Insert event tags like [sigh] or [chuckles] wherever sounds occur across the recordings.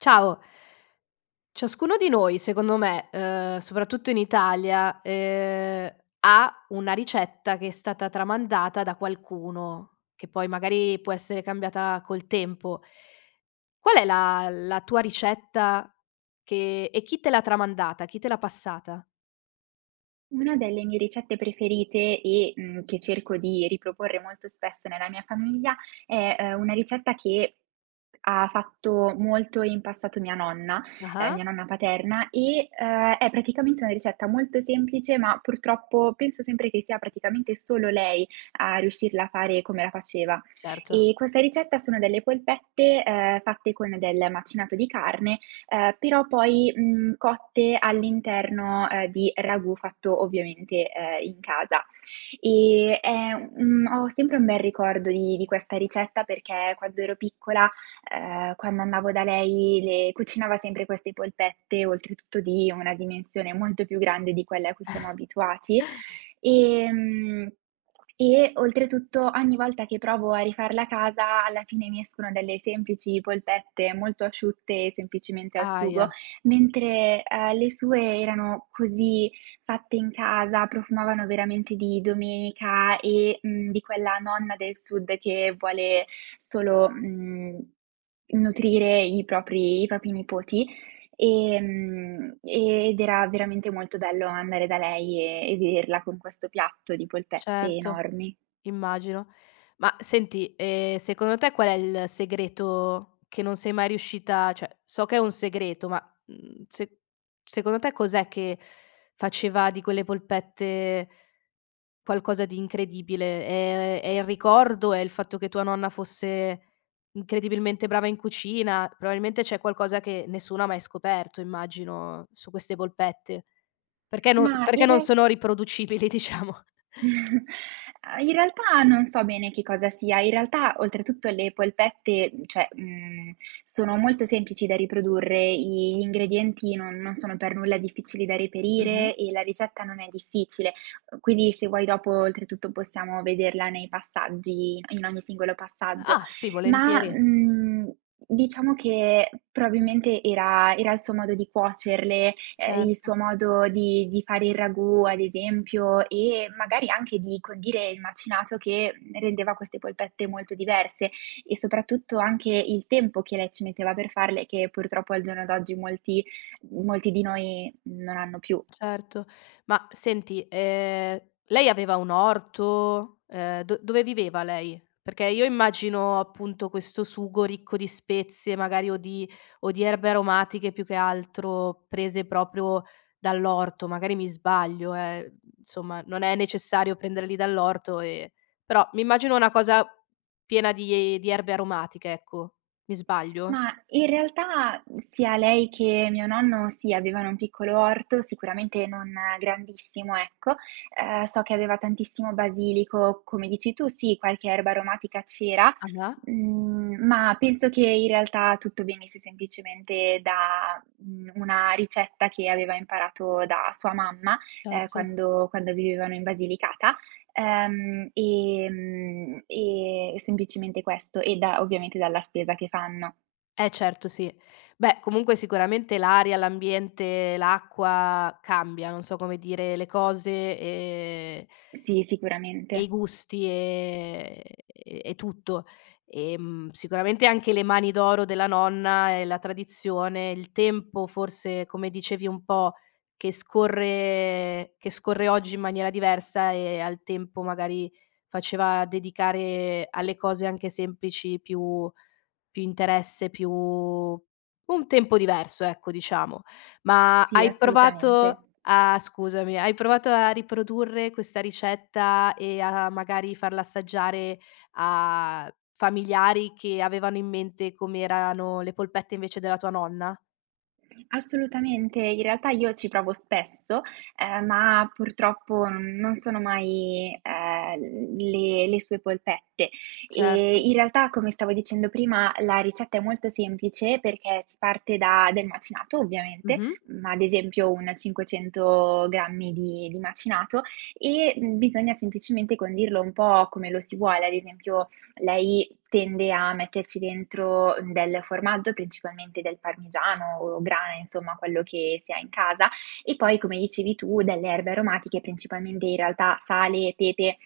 Ciao. Ciascuno di noi, secondo me, ehm, soprattutto in Italia, ehm, ha una ricetta che è stata tramandata da qualcuno, che poi magari può essere cambiata col tempo. Qual è la la tua ricetta che e chi te l'ha tramandata, chi te l'ha passata? Una delle mie ricette preferite e, mhmm, che cerco di riproporre molto spesso nella mia famiglia è, uhm, una ricetta che ha fatto molto in passato mia nonna, ehm, mia Ah-ah. nonna paterna e, ehm, è praticamente una ricetta molto semplice, ma purtroppo penso sempre che sia praticamente solo lei a riuscirla a fare come la faceva. Certo. E questa ricetta sono delle polpette, ehm, fatte con del macinato di carne, ehm, però poi, mhmm, cotte all'interno, ehm, di ragù fatto ovviamente, ehm, in casa, ehm, è un ho sempre un bel ricordo di di questa ricetta perché quando ero piccola, ehm, quando andavo da lei le cucinava sempre queste polpette, oltretutto di una dimensione molto più grande di quella a cui siamo abituati, [chuckles] ehm, e oltretutto ogni volta che provo a rifarla a casa alla fine mi escono delle semplici polpette molto asciutte, semplicemente al sugo, Ahia! mentre, ehm, le sue erano così fatte in casa, profumavano veramente di domenica e, mhmm, di quella nonna del sud che vuole solo, mhmm, nutrire i propri i propri nipoti, ehm, ed era veramente molto bello andare da lei e e vederla con questo piatto di polpette Certo, enormi. immagino. Ma senti, ehm, secondo te qual è il segreto che non sei mai riuscita cioè so che è un segreto ma, mhmm, se secondo te cos'è che faceva di quelle polpette qualcosa di incredibile, ehm, è il ricordo, è il fatto che tua nonna fosse, incredibilmente brava in cucina, probabilmente c'è qualcosa che nessuno ha mai scoperto, immagino su queste polpette, perché non Ma, perché in non real sono riproducibili diciamo. [chuckles] Uhm, in realtà non so bene che cosa sia, in realtà oltretutto le polpette, uhm, cioè, mhmm, sono molto semplici da riprodurre, gli ingredienti non non sono per nulla difficili da Mh-mh. reperire e la ricetta non è difficile. Quindi se vuoi dopo oltretutto possiamo vederla nei passaggi in ogni singolo passaggio, Ah, sì, ma, volentieri. mhmm, diciamo che probabilmente era era il suo modo di cuocerle, ehm, il Certo. suo modo di di fare il ragù, ad esempio, e magari anche di condire il macinato che rendeva queste polpette molto diverse e soprattutto anche il tempo che lei ci metteva per farle che purtroppo al giorno d'oggi molti molti di noi non hanno più. Certo. Ma senti, ehm, lei aveva un orto, ehm, do dove viveva lei? Perché io immagino, appunto, questo sugo ricco di spezie, magari o di o di erbe aromatiche più che altro prese proprio dall'orto, magari mi sbaglio eh, uhm, insomma, non è necessario prenderli dall'orto e però mi immagino una cosa, piena di di erbe aromatiche ecco, mi sbaglio? Ma, in realtà sia lei che mio nonno sì, avevano un piccolo orto, sicuramente non grandissimo ecco, ehm, so che aveva tantissimo basilico, come dici tu, sì, qualche erba aromatica c'era, Ava mhmm, ma penso che in realtà tutto venisse semplicemente da, uhm, una ricetta che aveva imparato da sua mamma, ehm, Certo. quando quando vivevano in Basilicata, ehm, ehm, e semplicemente questo e da ovviamente dalla spesa che fanno. Eh certo sì. Beh comunque sicuramente l'aria, l'ambiente, l'acqua cambia, non so come dire, le cose e Sì, i sicuramente. gusti, ehm, e tutto. Ehm, sicuramente anche le mani d'oro della nonna e la tradizione, il tempo forse, come dicevi un po', che scorre che scorre oggi in maniera diversa e al tempo magari faceva dedicare alle cose anche semplici più più interesse, più un tempo diverso, ecco, diciamo. Ma Sì, hai assolutamente. provato a scusami, hai provato a riprodurre questa ricetta e a magari farla assaggiare a familiari che avevano in mente come erano le polpette invece della tua nonna? Assolutamente, in realtà io ci provo spesso, uhm, ma purtroppo non sono mai, uhm, le le sue polpette. Ehm, Certo. in realtà, come stavo dicendo prima, la ricetta è molto semplice perché si parte da del macinato ovviamente, Mh-mh. ma ad esempio un 500 grammi di di macinato e, mhmm, bisogna semplicemente condirlo un po' come lo si vuole. Ad esempio, lei tende a metterci dentro del formaggio, principalmente del parmigiano o grana insomma, quello che si ha in casa, e poi, come dicevi tu delle erbe aromatiche, principalmente in realtà sale e pepe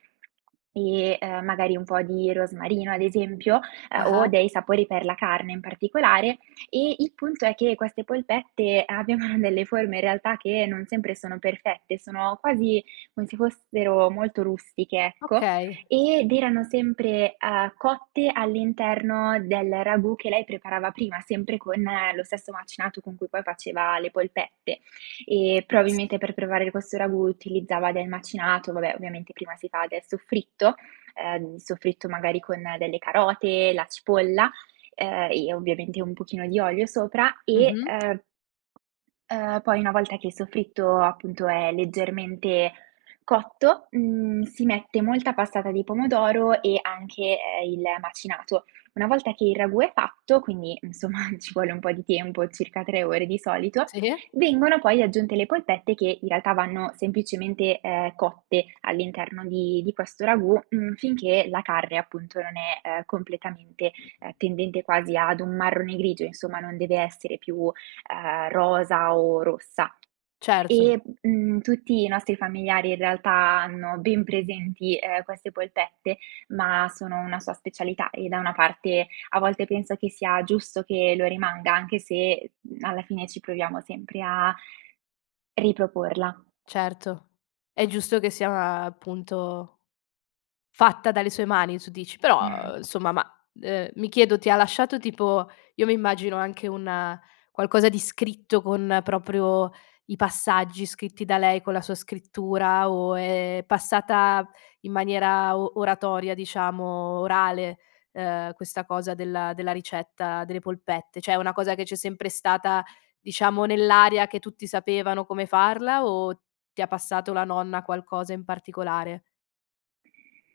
e, uhm, magari un po' di rosmarino, ad esempio, ehm, o Ah-ah. dei sapori per la carne in particolare. E il punto è che queste polpette abbiano delle forme in realtà che non sempre sono perfette, sono quasi come se fossero molto rustiche, ecco; Okay. ed erano sempre, uhm, cotte all'interno del ragù che lei preparava prima, sempre con lo stesso macinato con cui poi faceva le polpette. E S probabilmente per preparare questo ragù utilizzava del macinato; vabbè, ovviamente prima si fa del soffritto, uhm, il soffritto magari con delle carote, la cipolla, ehm e ovviamente un pochino di olio sopra e, Mh-mh. uhm uhm, poi una volta che il soffritto appunto è leggermente cotto, mhmm, si mette molta passata di pomodoro e anche, ehm, il macinato. Una volta che il ragù è fatto, quindi insomma ci vuole un po' di tempo, circa 3 ore di solito, Sì. vengono poi aggiunte le polpette che in realtà vanno semplicemente, ehm, cotte all'interno di di questo ragù, mhmm, finché la carne appunto non è, ehm, completamente, ehm, tendente quasi ad un marrone grigio, insomma, non deve essere più, uhm, rosa o rossa. Certo. E, mhmm, tutti i nostri familiari in realtà hanno ben presenti, ehm, queste polpette, ma sono una sua specialità e da una parte a volte penso che sia giusto che lo rimanga, anche se, mhmm, alla fine ci proviamo sempre a riproporla. Certo. È giusto che sia appunto fatta dalle sue mani tu dici. [sighs] Però, uhm, Mhmm insomma ma, uhm, mi chiedo ti ha lasciato tipo io mi immagino anche un qualcosa di scritto con proprio i passaggi scritti da lei, con la sua scrittura o è passata in maniera o oratoria diciamo, orale, uhm, questa cosa della della ricetta delle polpette? Cioè è una cosa che c'è sempre stata, diciamo nell'aria che tutti sapevano come farla o ti ha passato la nonna qualcosa in particolare?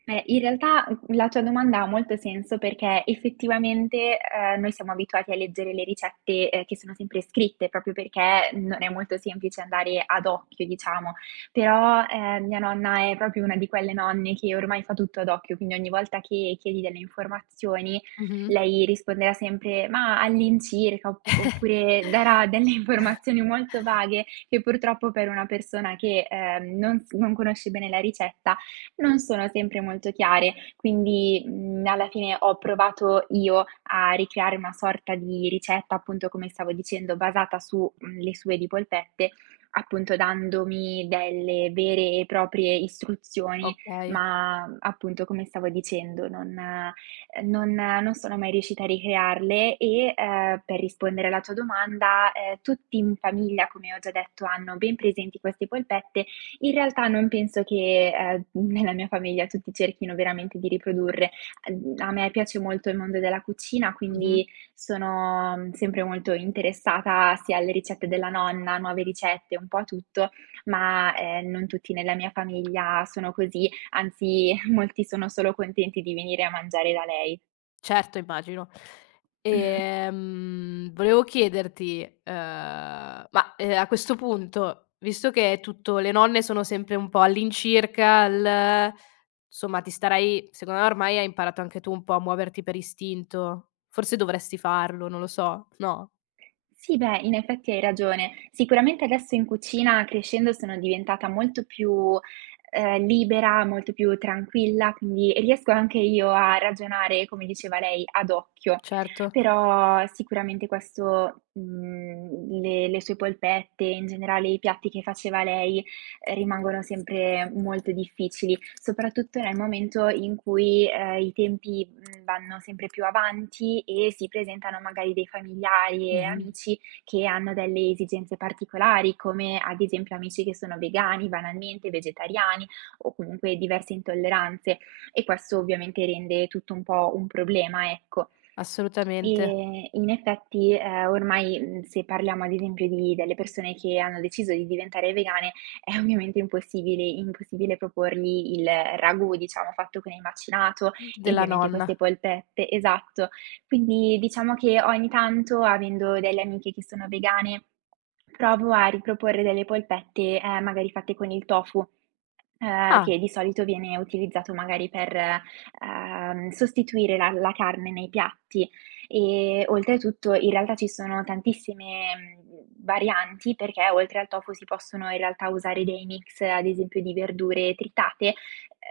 Eh, in realtà, mhmm, la tua domanda ha molto senso, perché effettivamente, ehm, noi siamo abituati a leggere le ricette, ehm, che sono sempre scritte proprio perché non è molto semplice andare ad occhio, diciamo. Però, ehm, mia nonna è proprio 1 di quelle nonne che ormai fa tutto ad occhio, quindi ogni volta che chiedi delle informazioni, Mh-mh. lei risponderà sempre: "Mah, all'incirca" op oppure darà delle informazioni molto [chuckles] vaghe che purtroppo per una persona che, ehm, non s non conosce bene la ricetta, non sono sempre molto chiare. Quindi, mhmm, alla fine ho provato io a ricreare una sorta di ricetta, appunto, come stavo dicendo, basata su, mhmm, le sue di polpette, appunto dandomi delle vere e proprie istruzioni, Okay. ma ,mhmm, appunto, come stavo dicendo, non ehm, non non sono mai riuscita a ricrearle e, ehm, per rispondere alla tua domanda, ehm, tutti in famiglia, come ho già detto, hanno ben presenti queste polpette. In realtà non penso che, ehm, nella mia famiglia tutti cerchino veramente di riprodurre. Ehm, a me piace molto il mondo della cucina, Mh-mh. quindi, sono, mhmm, sempre molto interessata sia alle ricette della nonna, nuove ricette, un po' a tutto ma ,ehm, non tutti nella mia famiglia sono così, anzi [chuckles] molti sono solo contenti di venire a mangiare da lei. Certo, immagino. [clears throat] Ehm, volevo chiederti, ehm, ma, ehm, a questo punto, visto che è tutto le nonne sono sempre un po' all'incirca l insomma ti starai secondo ormai hai imparato anche tu un po' a muoverti per istinto. Forse dovresti farlo, non lo so, no? Sì beh, in effetti hai ragione. Sicuramente adesso in cucina crescendo sono diventata molto più, ehm, libera, molto più tranquilla, quindi e riesco anche io a ragionare come diceva lei, ad occhio. Certo. Però sicuramente questo mhmm, le le sue polpette, in generale i piatti che faceva lei, ehm, rimangono sempre molto difficili, soprattutto nel momento in cui, ehm, i tempi, mhmm, vanno sempre più avanti e si presentano magari dei familiari e Mh-mh. amici, che hanno delle esigenze particolari, come ad esempio amici che sono vegani banalmente, vegetariani, o comunque diverse intolleranze, e questo ovviamente rende tutto un po' un problema, ecco. [smacks lips] Assolutamente. E in effetti, ehm, ormai, mhmm, se parliamo ad esempio di delle persone che hanno deciso di diventare vegane, è ovviamente impossibili impossibile proporgli il ragù, diciamo fatto con il macinato, Mh, e della ovviamente nonna. queste polpette, esatto. Quindi diciamo, che ogni tanto, avendo delle amiche che sono vegane, provo a riproporre delle polpette, ehm, magari fatte con il tofu, ehm, Ah! che di solito viene utilizzato magari per, ehm, sostituire la la carne nei piatti. E oltretutto in realtà ci sono tantissime, mhmm, varianti, perché oltre al tofu, si possono in realtà usare dei mix ad esempio di verdure tritate,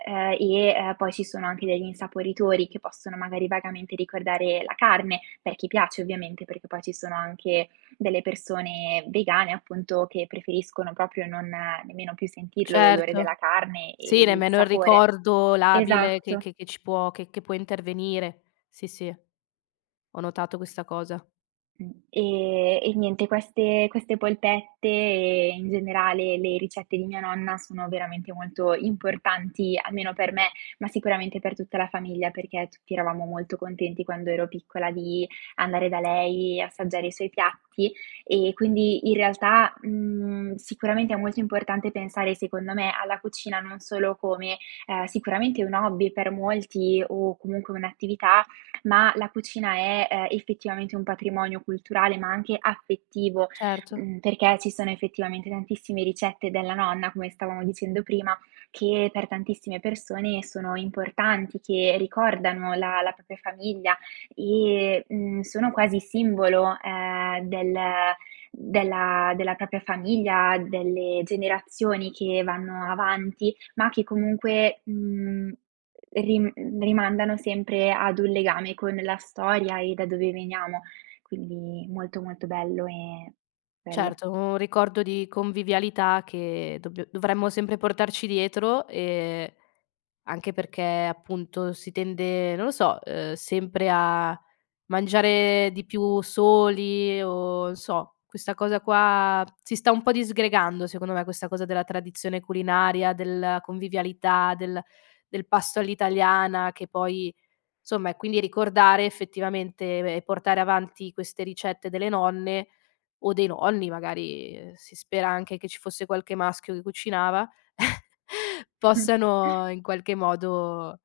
ehm, e, ehm, poi ci sono anche degli insaporitori che possono magari vagamente ricordare la carne, per chi piace ovviamente, perché poi ci sono anche delle persone vegane appunto, che preferiscono proprio non nemmeno più sentirlo l'odore Certo. della carne e Sì, il nemmeno il sapore. ricordo labile che Esatto. che che ci può che che può intervenire. Sì, sì. Ho notato questa cosa. Mh. Ehm, e niente queste queste polpette e, in generale, le ricette di mia nonna sono veramente molto importanti, almeno per me, ma sicuramente per tutta la famiglia perché tutti eravamo molto contenti quando ero piccola di andare da lei e assaggiare i suoi piatti; e quindi in realtà, mhmm, sicuramente è molto importante pensare secondo me, alla cucina non solo come, ehm, sicuramente un hobby per molti o comunque un'attività, ma la cucina è, ehm, effettivamente un patrimonio culturale, ma anche affettivo; Certo. mhmm, perché ci sono effettivamente tantissime ricette della nonna, come stavamo dicendo prima, che per tantissime persone sono importanti, che ricordano la la propria famiglia, e, mhmm, sono quasi simbolo, ehm, del della della propria famiglia, delle generazioni che vanno avanti, ma che comunque ,mhmm, ri rimandano sempre ad un legame con la storia e da dove veniamo, quindi molto, molto bello e bello. Certo, un ricordo di convivialità che dobbi dovremmo sempre portarci dietro e anche perché, appunto, si tende, non lo so, ehm, sempre a mangiare di più soli o sò questa cosa qua si sta un po' disgregando, secondo me questa cosa della tradizione culinaria, della convivialità, del del pasto all'italiana, che poi, insomma è quindi ricordare effettivamente e beh, portare avanti queste ricette delle nonne, o dei nonni, magari, ehm, si spera anche che ci fosse qualche maschio che cucinava; [chuckles] possano [snorts] in qualche modo,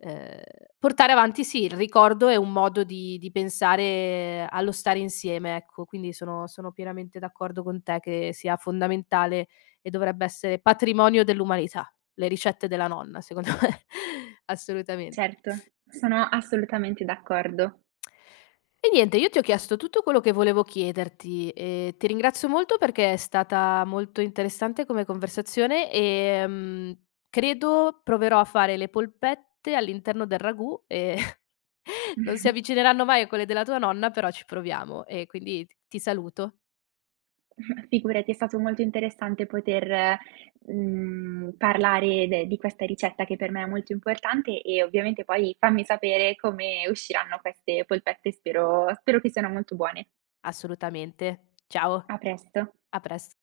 ehm, portare avanti sì, il ricordo è un modo di di pensare allo stare insieme, ecco. Quindi sono sono pienamente d'accordo con te, che sia fondamentale, e dovrebbe essere patrimonio dell'umanità. Le ricette della nonna secondo me. Assolutamente. Certo, sono assolutamente d'accordo. [smacks lips] E niente, io ti ho chiesto tutto quello che volevo chiederti, e ti ringrazio molto perché è stata molto interessante come conversazione, ehm, credo proverò a fare le polpette all'interno del ragù e, [chuckles] non si [chuckles] avvicineranno mai a quelle della tua nonna, però ci proviamo. E quindi t ti saluto. [chuckles] Figurati, è stato molto interessante poter, mhmm, parlare de di questa ricetta che per me è molto importante e ovviamente poi fammi sapere come usciranno queste polpette, spero spero che siano molto buone. Assolutamente, ciao, A presto. a prest